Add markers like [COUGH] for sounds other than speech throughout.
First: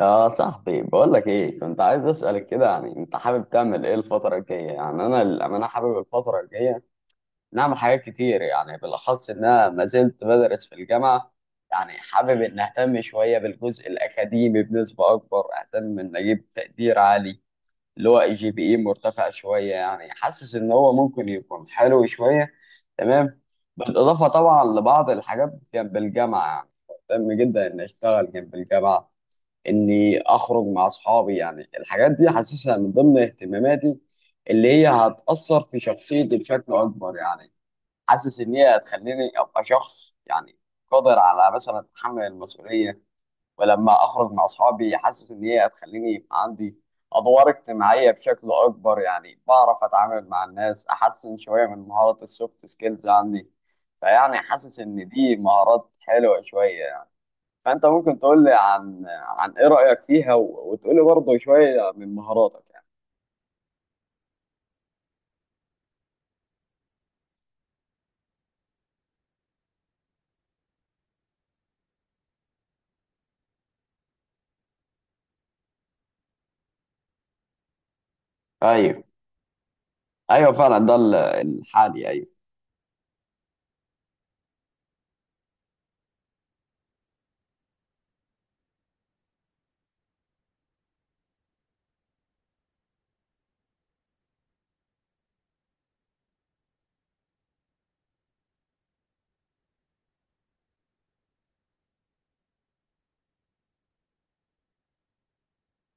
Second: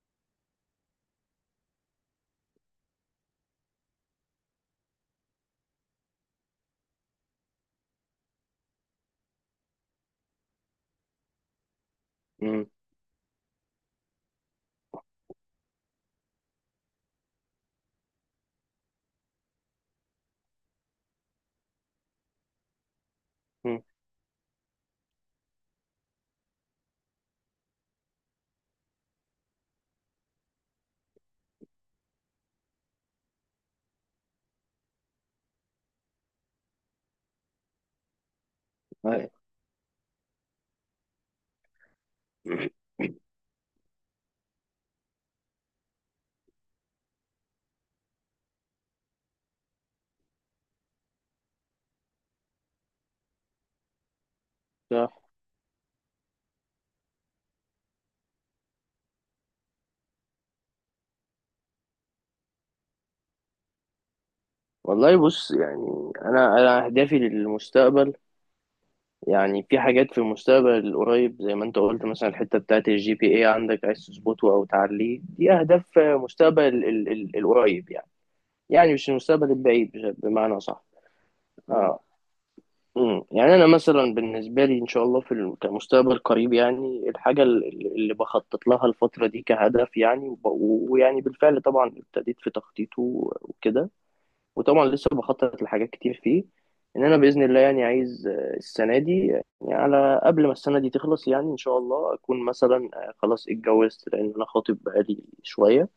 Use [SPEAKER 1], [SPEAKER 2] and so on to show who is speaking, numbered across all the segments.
[SPEAKER 1] يا صاحبي، بقول لك ايه، كنت عايز اسالك كده، يعني انت حابب تعمل ايه الفتره الجايه؟ يعني انا للامانه حابب الفتره الجايه نعمل حاجات كتير، يعني بالاخص ان انا ما زلت بدرس في الجامعه. يعني حابب ان
[SPEAKER 2] مم.
[SPEAKER 1] اهتم شويه بالجزء الاكاديمي بنسبه اكبر، اهتم ان اجيب تقدير عالي اللي هو GPA مرتفع شويه، يعني حاسس ان هو ممكن يكون حلو شويه. تمام.
[SPEAKER 2] مم.
[SPEAKER 1] بالاضافه طبعا لبعض الحاجات جنب الجامعه يعني، مهتم جدا ان اشتغل جنب الجامعه، اني اخرج مع اصحابي. يعني الحاجات دي حاسسها من ضمن اهتماماتي اللي هي هتأثر في شخصيتي بشكل اكبر، يعني حاسس ان هي
[SPEAKER 2] أي.
[SPEAKER 1] هتخليني ابقى شخص، يعني قادر على مثلا تحمل المسؤولية. ولما اخرج مع اصحابي حاسس ان هي هتخليني يبقى عندي ادوار اجتماعية بشكل اكبر، يعني بعرف اتعامل مع الناس احسن شوية من مهارة السوفت سكيلز عندي. فيعني حاسس ان
[SPEAKER 2] صح.
[SPEAKER 1] دي مهارات حلوة شوية. فانت ممكن تقول لي عن ايه رايك فيها و- وتقول لي برضه شويه من مهاراتك يعني.
[SPEAKER 2] والله بص، يعني انا اهدافي للمستقبل، يعني في حاجات في المستقبل القريب، زي ما انت قلت، مثلا الحته بتاعت الجي بي اي عندك، عايز تظبطه او تعليه. دي اهداف مستقبل القريب يعني، يعني
[SPEAKER 1] ايوه،
[SPEAKER 2] مش المستقبل البعيد،
[SPEAKER 1] ايوه
[SPEAKER 2] بمعنى
[SPEAKER 1] فعلا،
[SPEAKER 2] صح؟
[SPEAKER 1] ده ال-
[SPEAKER 2] اه.
[SPEAKER 1] الحالي، ايوه.
[SPEAKER 2] مم. يعني انا مثلا بالنسبه لي ان شاء الله في كمستقبل قريب، يعني الحاجه اللي بخطط لها الفتره دي كهدف يعني، ويعني بالفعل طبعا ابتديت في تخطيطه وكده، وطبعا لسه بخطط لحاجات كتير فيه، ان انا باذن الله يعني عايز السنه دي، يعني على قبل ما السنه دي تخلص، يعني ان شاء الله اكون مثلا خلاص اتجوزت، لان انا خاطب بقالي شويه.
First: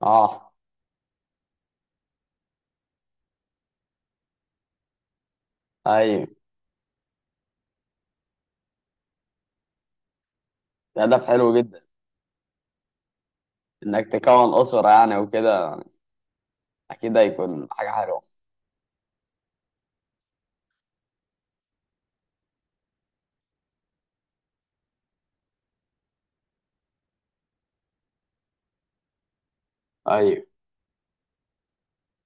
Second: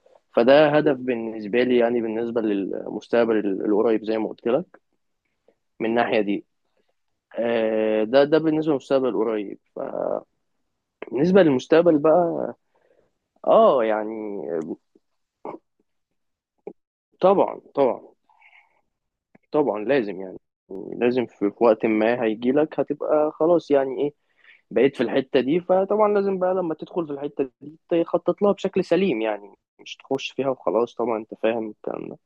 [SPEAKER 1] اه،
[SPEAKER 2] فده هدف بالنسبه لي، يعني بالنسبه للمستقبل القريب زي ما قلت لك، من الناحيه
[SPEAKER 1] ايوه.
[SPEAKER 2] دي. ده بالنسبه للمستقبل القريب.
[SPEAKER 1] ده هدف
[SPEAKER 2] بالنسبه
[SPEAKER 1] حلو جدا،
[SPEAKER 2] للمستقبل بقى، اه
[SPEAKER 1] انك
[SPEAKER 2] يعني،
[SPEAKER 1] تكون اسره يعني وكده، اكيد
[SPEAKER 2] طبعا
[SPEAKER 1] هيكون حاجه
[SPEAKER 2] طبعا.
[SPEAKER 1] حلوه.
[SPEAKER 2] طبعا لازم يعني، لازم في وقت ما هيجيلك هتبقى خلاص، يعني إيه، بقيت في الحتة دي. فطبعا لازم بقى لما تدخل في الحتة دي تخطط لها بشكل سليم، يعني مش تخش
[SPEAKER 1] ايوه
[SPEAKER 2] فيها وخلاص. طبعا انت فاهم الكلام ده.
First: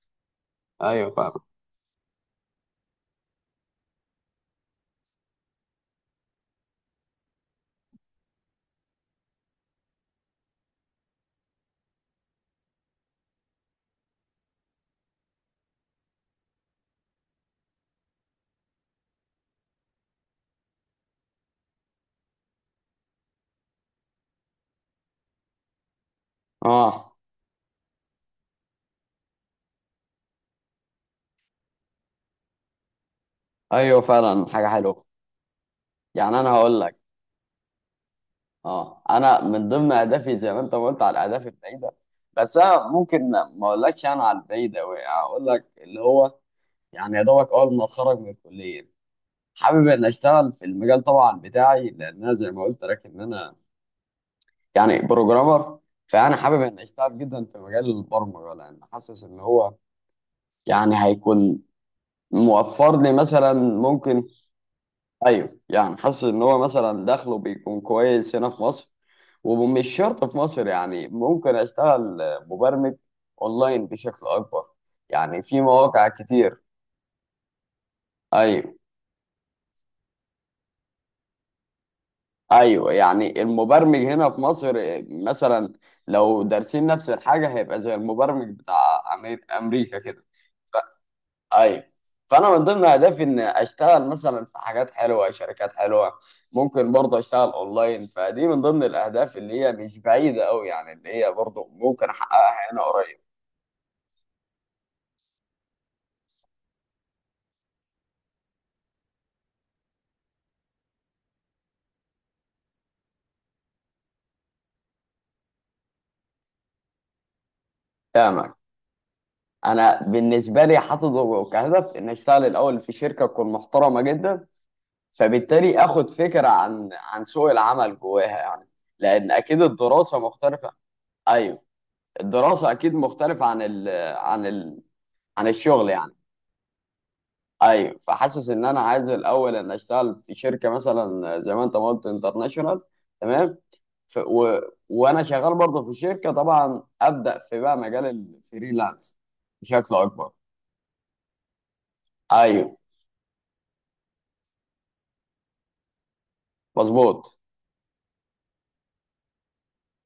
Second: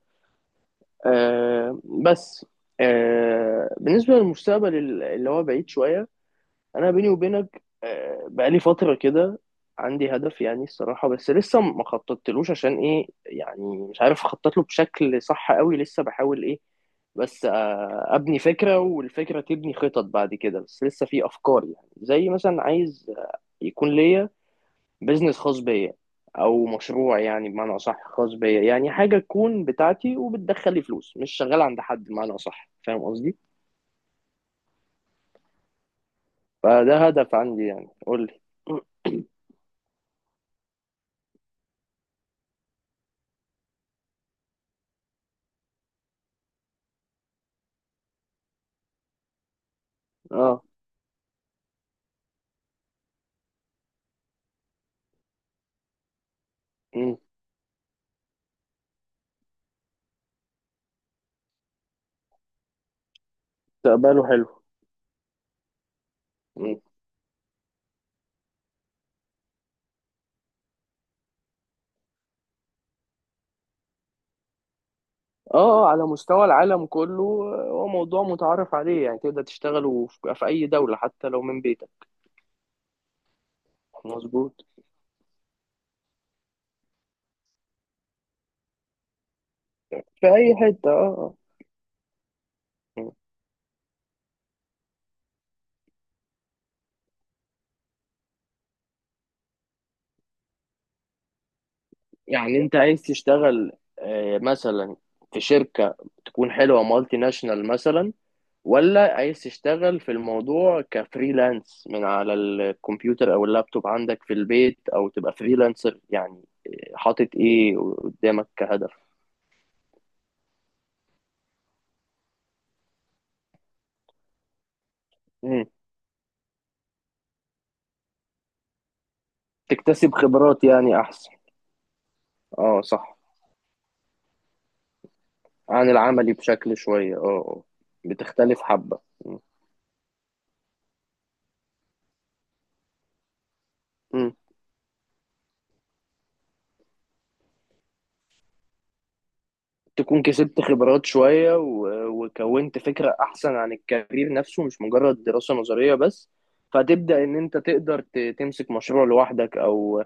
[SPEAKER 1] ايوه فعلا.
[SPEAKER 2] بس، بالنسبة للمستقبل اللي هو بعيد شوية، انا بيني وبينك بقالي فتره كده عندي هدف يعني الصراحه، بس لسه ما خططتلوش عشان ايه، يعني مش عارف اخطط له بشكل صح قوي، لسه بحاول ايه، بس ابني فكره والفكره تبني خطط بعد كده. بس لسه في افكار يعني، زي مثلا عايز يكون ليا بيزنس خاص بيا، او
[SPEAKER 1] اه،
[SPEAKER 2] مشروع يعني بمعنى اصح، خاص بيا، يعني حاجه تكون بتاعتي وبتدخل لي فلوس، مش شغال عند حد بمعنى اصح. فاهم قصدي؟
[SPEAKER 1] ايوه فعلا، حاجه حلوه. يعني انا هقول لك،
[SPEAKER 2] فده هدف عندي، يعني قول لي.
[SPEAKER 1] اه، انا من ضمن اهدافي زي ما انت ما قلت على الاهداف البعيده، بس انا ممكن ما اقولكش انا على البعيده قوي، اقول لك اللي هو يعني يا دوبك اول ما اتخرج من الكليه، حابب ان
[SPEAKER 2] [CLEARS THROAT]
[SPEAKER 1] اشتغل
[SPEAKER 2] اه.
[SPEAKER 1] في المجال طبعا بتاعي، لان انا زي ما قلت لك ان انا يعني بروجرامر. فانا حابب ان اشتغل جدا في مجال البرمجه، لان حاسس ان هو يعني هيكون موفر لي مثلا،
[SPEAKER 2] مستقبله
[SPEAKER 1] ممكن.
[SPEAKER 2] حلو.
[SPEAKER 1] ايوه، يعني حاسس ان هو
[SPEAKER 2] مم.
[SPEAKER 1] مثلا دخله بيكون كويس هنا في مصر، ومش شرط في مصر، يعني ممكن اشتغل مبرمج اونلاين بشكل اكبر، يعني
[SPEAKER 2] اه،
[SPEAKER 1] في
[SPEAKER 2] على
[SPEAKER 1] مواقع
[SPEAKER 2] مستوى
[SPEAKER 1] كتير.
[SPEAKER 2] العالم كله. هو موضوع
[SPEAKER 1] ايوه،
[SPEAKER 2] متعارف عليه، يعني تقدر تشتغله في أي دولة حتى لو من بيتك.
[SPEAKER 1] ايوه، يعني المبرمج هنا في
[SPEAKER 2] مظبوط.
[SPEAKER 1] مصر مثلا لو دارسين نفس الحاجه هيبقى زي المبرمج بتاع امريكا كده.
[SPEAKER 2] في أي حتة، اه آه.
[SPEAKER 1] ايوه. فانا من ضمن
[SPEAKER 2] مم.
[SPEAKER 1] اهدافي ان اشتغل مثلا في حاجات حلوه، شركات حلوه، ممكن برضه اشتغل اونلاين، فدي من ضمن الاهداف اللي هي مش بعيده قوي، يعني اللي هي برضه ممكن
[SPEAKER 2] يعني
[SPEAKER 1] احققها
[SPEAKER 2] أنت
[SPEAKER 1] هنا
[SPEAKER 2] عايز
[SPEAKER 1] قريب.
[SPEAKER 2] تشتغل مثلا في شركة تكون حلوة، مالتي ناشونال مثلا؟ ولا عايز تشتغل في الموضوع كفريلانس، من على الكمبيوتر أو اللابتوب عندك في البيت؟ أو تبقى فريلانسر؟ يعني حاطط إيه قدامك
[SPEAKER 1] فاهمك.
[SPEAKER 2] كهدف؟
[SPEAKER 1] انا بالنسبه لي حاطط كهدف ان اشتغل الاول في شركه تكون محترمه جدا،
[SPEAKER 2] مم.
[SPEAKER 1] فبالتالي اخد فكره عن سوق العمل جواها يعني، لان اكيد
[SPEAKER 2] تكتسب
[SPEAKER 1] الدراسه
[SPEAKER 2] خبرات
[SPEAKER 1] مختلفه.
[SPEAKER 2] يعني أحسن.
[SPEAKER 1] ايوه. الدراسه
[SPEAKER 2] اه
[SPEAKER 1] اكيد
[SPEAKER 2] صح.
[SPEAKER 1] مختلفه عن ال عن الشغل
[SPEAKER 2] عن
[SPEAKER 1] يعني.
[SPEAKER 2] العملي بشكل شوية، اه آه.
[SPEAKER 1] ايوه، فحاسس
[SPEAKER 2] بتختلف
[SPEAKER 1] ان انا
[SPEAKER 2] حبة.
[SPEAKER 1] عايز
[SPEAKER 2] مم.
[SPEAKER 1] الاول ان اشتغل في شركه مثلا زي ما انت ما قلت انترناشونال. تمام. ف...
[SPEAKER 2] مم.
[SPEAKER 1] و... وانا شغال برضه في الشركه، طبعا ابدا في بقى مجال الفريلانس بشكل
[SPEAKER 2] تكون
[SPEAKER 1] اكبر.
[SPEAKER 2] كسبت خبرات شوية،
[SPEAKER 1] ايوه،
[SPEAKER 2] وكونت فكرة أحسن عن الكارير نفسه، مش مجرد دراسة نظرية بس. فتبدأ إن
[SPEAKER 1] مظبوط.
[SPEAKER 2] أنت تقدر تمسك مشروع لوحدك، أو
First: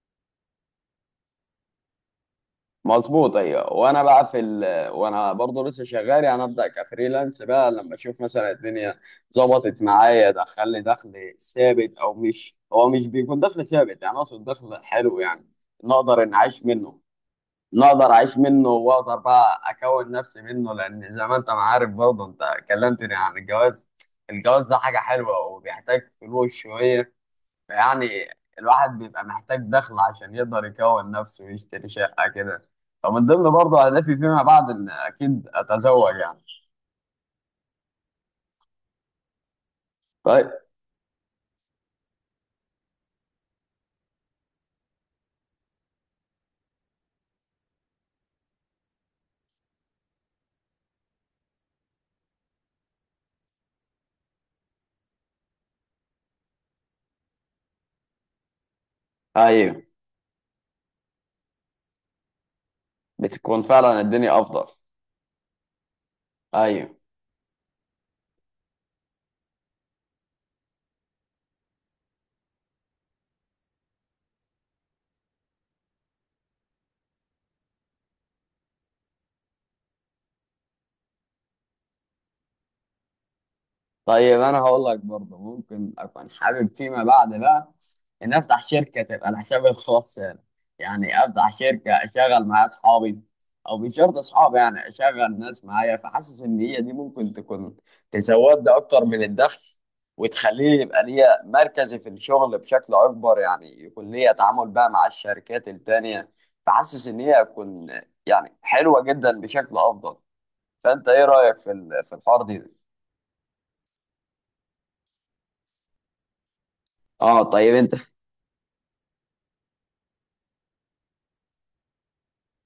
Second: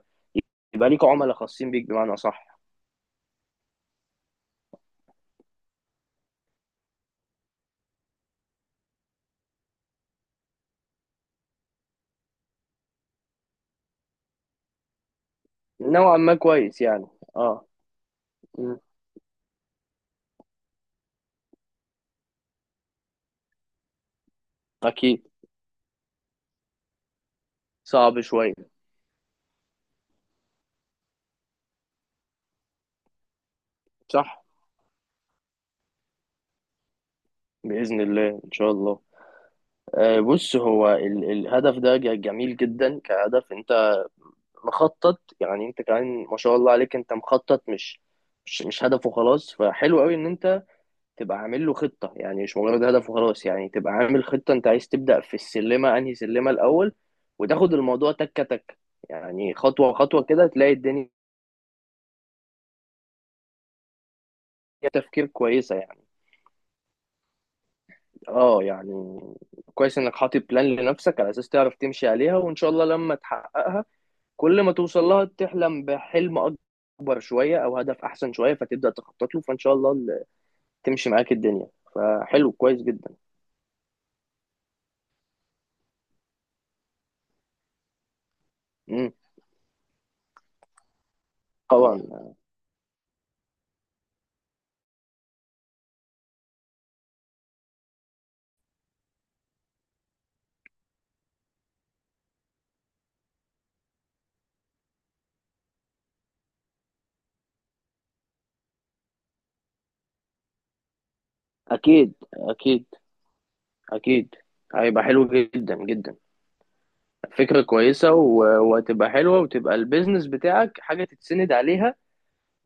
[SPEAKER 2] يبقى ليك عملاء خاصين بيك، بمعنى صح.
[SPEAKER 1] مظبوط، ايوه. وانا بقى في ال... وانا برضه لسه شغال يعني ابدا كفريلانس بقى لما اشوف مثلا الدنيا ظبطت معايا، دخل لي دخل ثابت، او مش، هو مش بيكون دخل ثابت، يعني اقصد دخل حلو، يعني
[SPEAKER 2] نوعا
[SPEAKER 1] نقدر ان
[SPEAKER 2] ما
[SPEAKER 1] اعيش
[SPEAKER 2] كويس
[SPEAKER 1] منه،
[SPEAKER 2] يعني. اه.
[SPEAKER 1] نقدر اعيش منه
[SPEAKER 2] مم.
[SPEAKER 1] واقدر بقى اكون نفسي منه. لان زي ما انت ما عارف برضه انت كلمتني عن الجواز، الجواز ده حاجه
[SPEAKER 2] أكيد.
[SPEAKER 1] حلوه وبيحتاج فلوس شويه يعني،
[SPEAKER 2] صعب شوية.
[SPEAKER 1] الواحد بيبقى محتاج دخل عشان يقدر يكون نفسه ويشتري شقة كده. فمن ضمن برضه أهدافي فيما
[SPEAKER 2] صح،
[SPEAKER 1] بعد إن أكيد أتزوج يعني.
[SPEAKER 2] بإذن الله إن شاء الله.
[SPEAKER 1] طيب.
[SPEAKER 2] بص هو الهدف ده جميل جدا كهدف. انت مخطط يعني، انت كمان ما شاء الله عليك، انت مخطط، مش هدف وخلاص، فحلو قوي ان انت تبقى عامل له خطة، يعني مش مجرد هدف وخلاص، يعني تبقى عامل خطة. انت عايز تبدأ في السلمة انهي سلمة الاول، وتاخد الموضوع تكة تكة، يعني
[SPEAKER 1] أيوه،
[SPEAKER 2] خطوة خطوة كده تلاقي الدنيا،
[SPEAKER 1] بتكون فعلا الدنيا أفضل.
[SPEAKER 2] تفكير كويسة يعني.
[SPEAKER 1] أيوه.
[SPEAKER 2] اه يعني، كويس انك حاطط بلان لنفسك، على اساس تعرف تمشي عليها، وان شاء الله لما تحققها، كل ما توصل لها تحلم بحلم اكبر شوية او هدف احسن شوية، فتبدأ تخطط له، فان شاء الله تمشي معاك الدنيا. فحلو، كويس جدا.
[SPEAKER 1] طيب، أنا هقول لك برضه ممكن أكون حابب فيما بعد بقى ان افتح شركه
[SPEAKER 2] امم
[SPEAKER 1] تبقى لحسابي الخاص، يعني افتح شركه
[SPEAKER 2] طبعا.
[SPEAKER 1] اشغل معايا اصحابي، او مش شرط اصحابي يعني اشغل ناس معايا، فحاسس ان هي دي ممكن تكون تزود لي اكتر من الدخل وتخليه يبقى ليا مركزي في الشغل بشكل اكبر، يعني يكون ليا تعامل بقى مع الشركات التانيه. فحاسس ان هي هتكون يعني حلوه جدا بشكل افضل. فانت ايه رايك
[SPEAKER 2] اكيد،
[SPEAKER 1] في الحوار دي؟
[SPEAKER 2] اكيد، اكيد هيبقى حلو جدا جدا.
[SPEAKER 1] اه،
[SPEAKER 2] فكرة
[SPEAKER 1] طيب انت.
[SPEAKER 2] كويسة، وهتبقى حلوة، وتبقى البيزنس بتاعك حاجة تتسند عليها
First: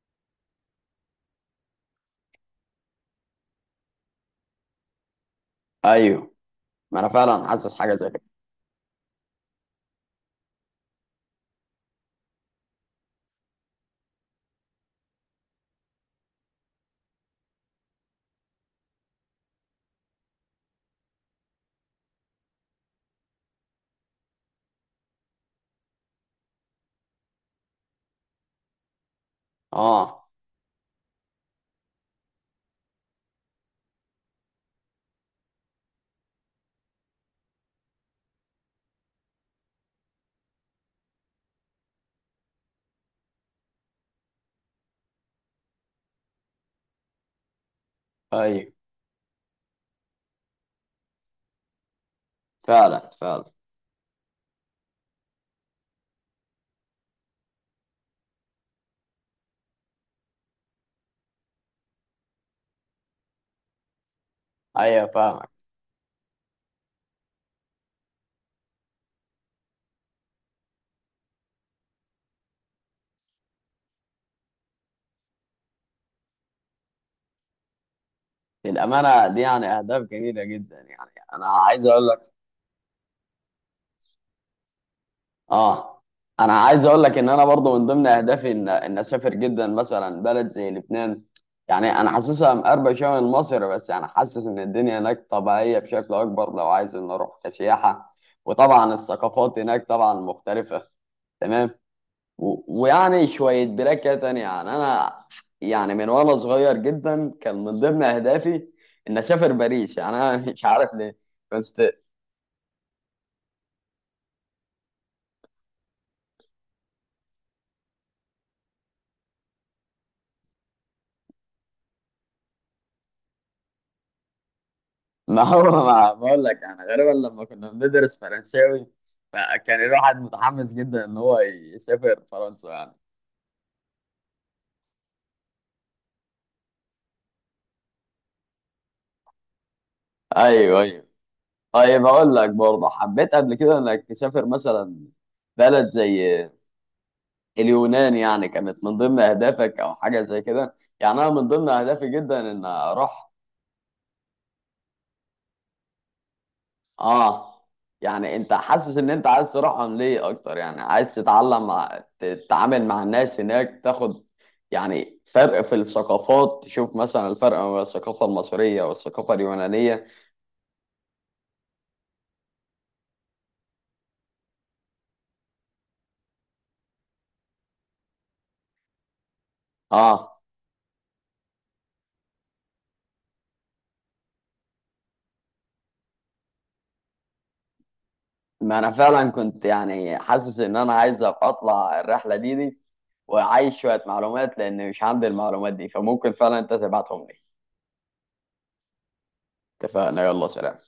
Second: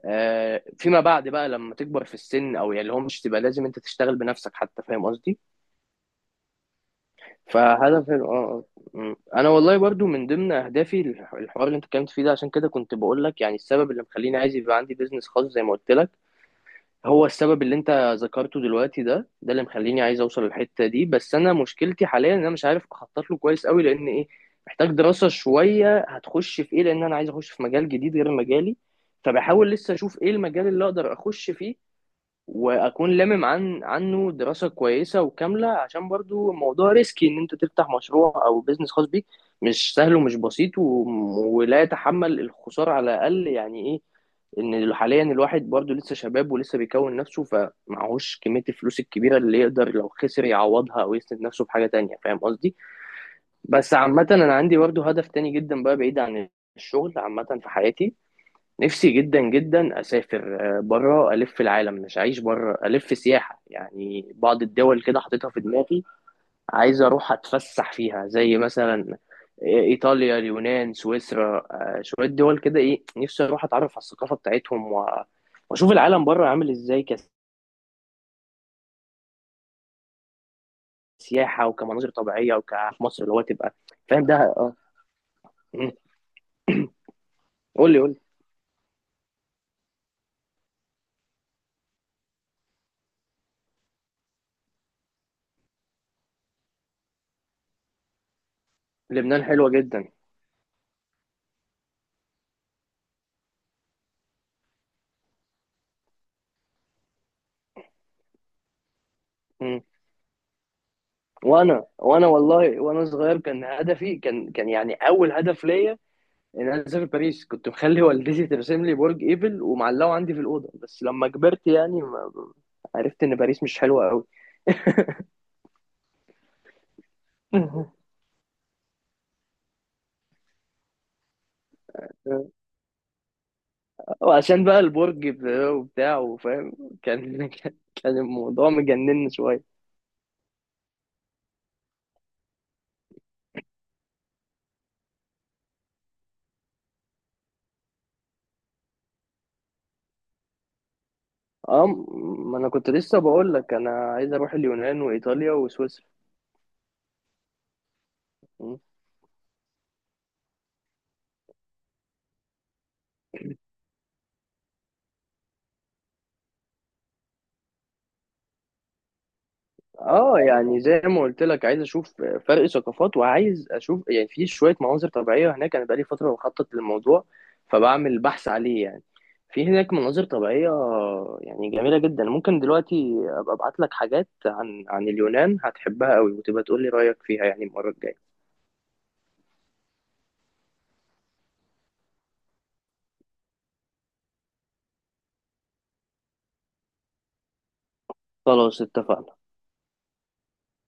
[SPEAKER 2] فيما بعد بقى، لما تكبر في السن، او يعني اللي هو مش تبقى لازم انت تشتغل بنفسك حتى. فاهم قصدي؟
[SPEAKER 1] ايوه، ما انا فعلا حاسس حاجه زي
[SPEAKER 2] فهدف
[SPEAKER 1] كده.
[SPEAKER 2] اه آه. مم. انا والله برضو من ضمن اهدافي الحوار اللي انت اتكلمت فيه ده، عشان كده كنت بقول لك، يعني السبب اللي مخليني عايز يبقى عندي بيزنس خاص زي ما قلت لك، هو السبب اللي انت ذكرته دلوقتي ده، ده اللي مخليني عايز اوصل للحته دي. بس انا مشكلتي حاليا ان انا مش عارف اخطط له كويس قوي، لان ايه، محتاج دراسه شويه هتخش في ايه، لان انا عايز اخش في مجال جديد غير مجالي. فبحاول لسه اشوف
[SPEAKER 1] اه،
[SPEAKER 2] ايه المجال اللي اقدر اخش فيه، واكون لامم عنه دراسه كويسه وكامله، عشان برضو الموضوع ريسكي ان انت تفتح مشروع او بيزنس خاص بيك. مش سهل ومش بسيط ولا يتحمل الخساره على الاقل، يعني ايه، ان حاليا الواحد برضو لسه شباب ولسه بيكون نفسه، فمعهوش كميه
[SPEAKER 1] ايوه
[SPEAKER 2] الفلوس الكبيره اللي يقدر لو خسر يعوضها، او يسند نفسه بحاجه تانية. فاهم قصدي؟
[SPEAKER 1] فعلا فعلا.
[SPEAKER 2] بس عامه انا عندي برضو هدف تاني جدا بقى، بعيد عن الشغل، عامه في حياتي، نفسي جدا جدا اسافر بره، الف العالم مش عايش بره، الف سياحه يعني. بعض الدول
[SPEAKER 1] ايوه،
[SPEAKER 2] كده حاططها
[SPEAKER 1] فاهمك.
[SPEAKER 2] في دماغي، عايز اروح اتفسح فيها، زي مثلا ايطاليا، اليونان، سويسرا، شويه دول كده. ايه، نفسي اروح اتعرف على الثقافه بتاعتهم، واشوف العالم بره عامل ازاي،
[SPEAKER 1] الامانه دي يعني اهداف جميله جدا، يعني انا
[SPEAKER 2] كسياحه
[SPEAKER 1] عايز اقول
[SPEAKER 2] وكمناظر
[SPEAKER 1] لك،
[SPEAKER 2] طبيعيه، وك في مصر اللي هو تبقى فاهم ده. اه. مم.
[SPEAKER 1] اه، انا عايز اقول لك ان انا برضو من
[SPEAKER 2] قول لي
[SPEAKER 1] ضمن
[SPEAKER 2] قول لي.
[SPEAKER 1] اهدافي ان ان اسافر جدا مثلا بلد زي لبنان، يعني انا حاسسها مقربه شويه من مصر بس، يعني حاسس ان الدنيا هناك طبيعيه بشكل اكبر، لو عايز ان اروح كسياحه. وطبعا
[SPEAKER 2] لبنان
[SPEAKER 1] الثقافات
[SPEAKER 2] حلوه
[SPEAKER 1] هناك
[SPEAKER 2] جدا.
[SPEAKER 1] طبعا مختلفه. تمام. و- ويعني شوية بركة تانية يعني، أنا يعني من وأنا صغير جدا كان من ضمن أهدافي إن أسافر
[SPEAKER 2] مم.
[SPEAKER 1] باريس، يعني أنا [LAUGHS] مش عارف ليه كنت.
[SPEAKER 2] وانا والله، وانا صغير كان هدفي، كان يعني اول هدف ليا، يعني انا سافر باريس. كنت مخلي والدتي ترسم لي برج ايفل ومعلقه عندي في الاوضه، بس لما كبرت يعني ما عرفت ان باريس مش حلوه قوي.
[SPEAKER 1] ما هو [LAUGHS] ما بقول لك، يعني غالبا لما كنا
[SPEAKER 2] [LAUGHS]
[SPEAKER 1] بندرس فرنساوي فكان الواحد متحمس جدا إن هو يسافر فرنسا يعني.
[SPEAKER 2] وعشان بقى البرج وبتاع، وفاهم، كان [LAUGHS] كان الموضوع مجنن شويه.
[SPEAKER 1] أيوه أيوه. طيب، أقول لك برضه حبيت قبل كده إنك تسافر مثلا بلد زي اليونان، يعني كانت من ضمن أهدافك أو حاجة زي كده؟ يعني أنا من ضمن
[SPEAKER 2] اه،
[SPEAKER 1] أهدافي جدا
[SPEAKER 2] ما
[SPEAKER 1] إن
[SPEAKER 2] انا كنت لسه
[SPEAKER 1] أروح.
[SPEAKER 2] بقول لك انا عايز اروح اليونان وايطاليا وسويسرا.
[SPEAKER 1] اه، يعني انت حاسس ان انت عايز تروحهم ليه اكتر؟ يعني عايز تتعلم تتعامل مع الناس هناك، تاخد يعني فرق في الثقافات، تشوف مثلا الفرق ما بين الثقافة المصرية والثقافة اليونانية.
[SPEAKER 2] اه يعني زي ما قلت لك، عايز اشوف فرق ثقافات، وعايز اشوف يعني في شويه مناظر طبيعيه هناك. انا بقالي فتره بخطط للموضوع، فبعمل بحث عليه يعني، في هناك مناظر
[SPEAKER 1] اه،
[SPEAKER 2] طبيعيه يعني جميله جدا. ممكن دلوقتي ابقى ابعت لك حاجات عن اليونان، هتحبها قوي، وتبقى تقول لي رايك فيها يعني المره الجايه.
[SPEAKER 1] ما انا فعلا كنت يعني حاسس ان انا عايز أبقى اطلع الرحلة دي، وعايز شوية معلومات لان مش عندي المعلومات دي، فممكن فعلا انت تبعتهم لي.
[SPEAKER 2] خلاص، اتفقنا.
[SPEAKER 1] اتفقنا، يلا سلام.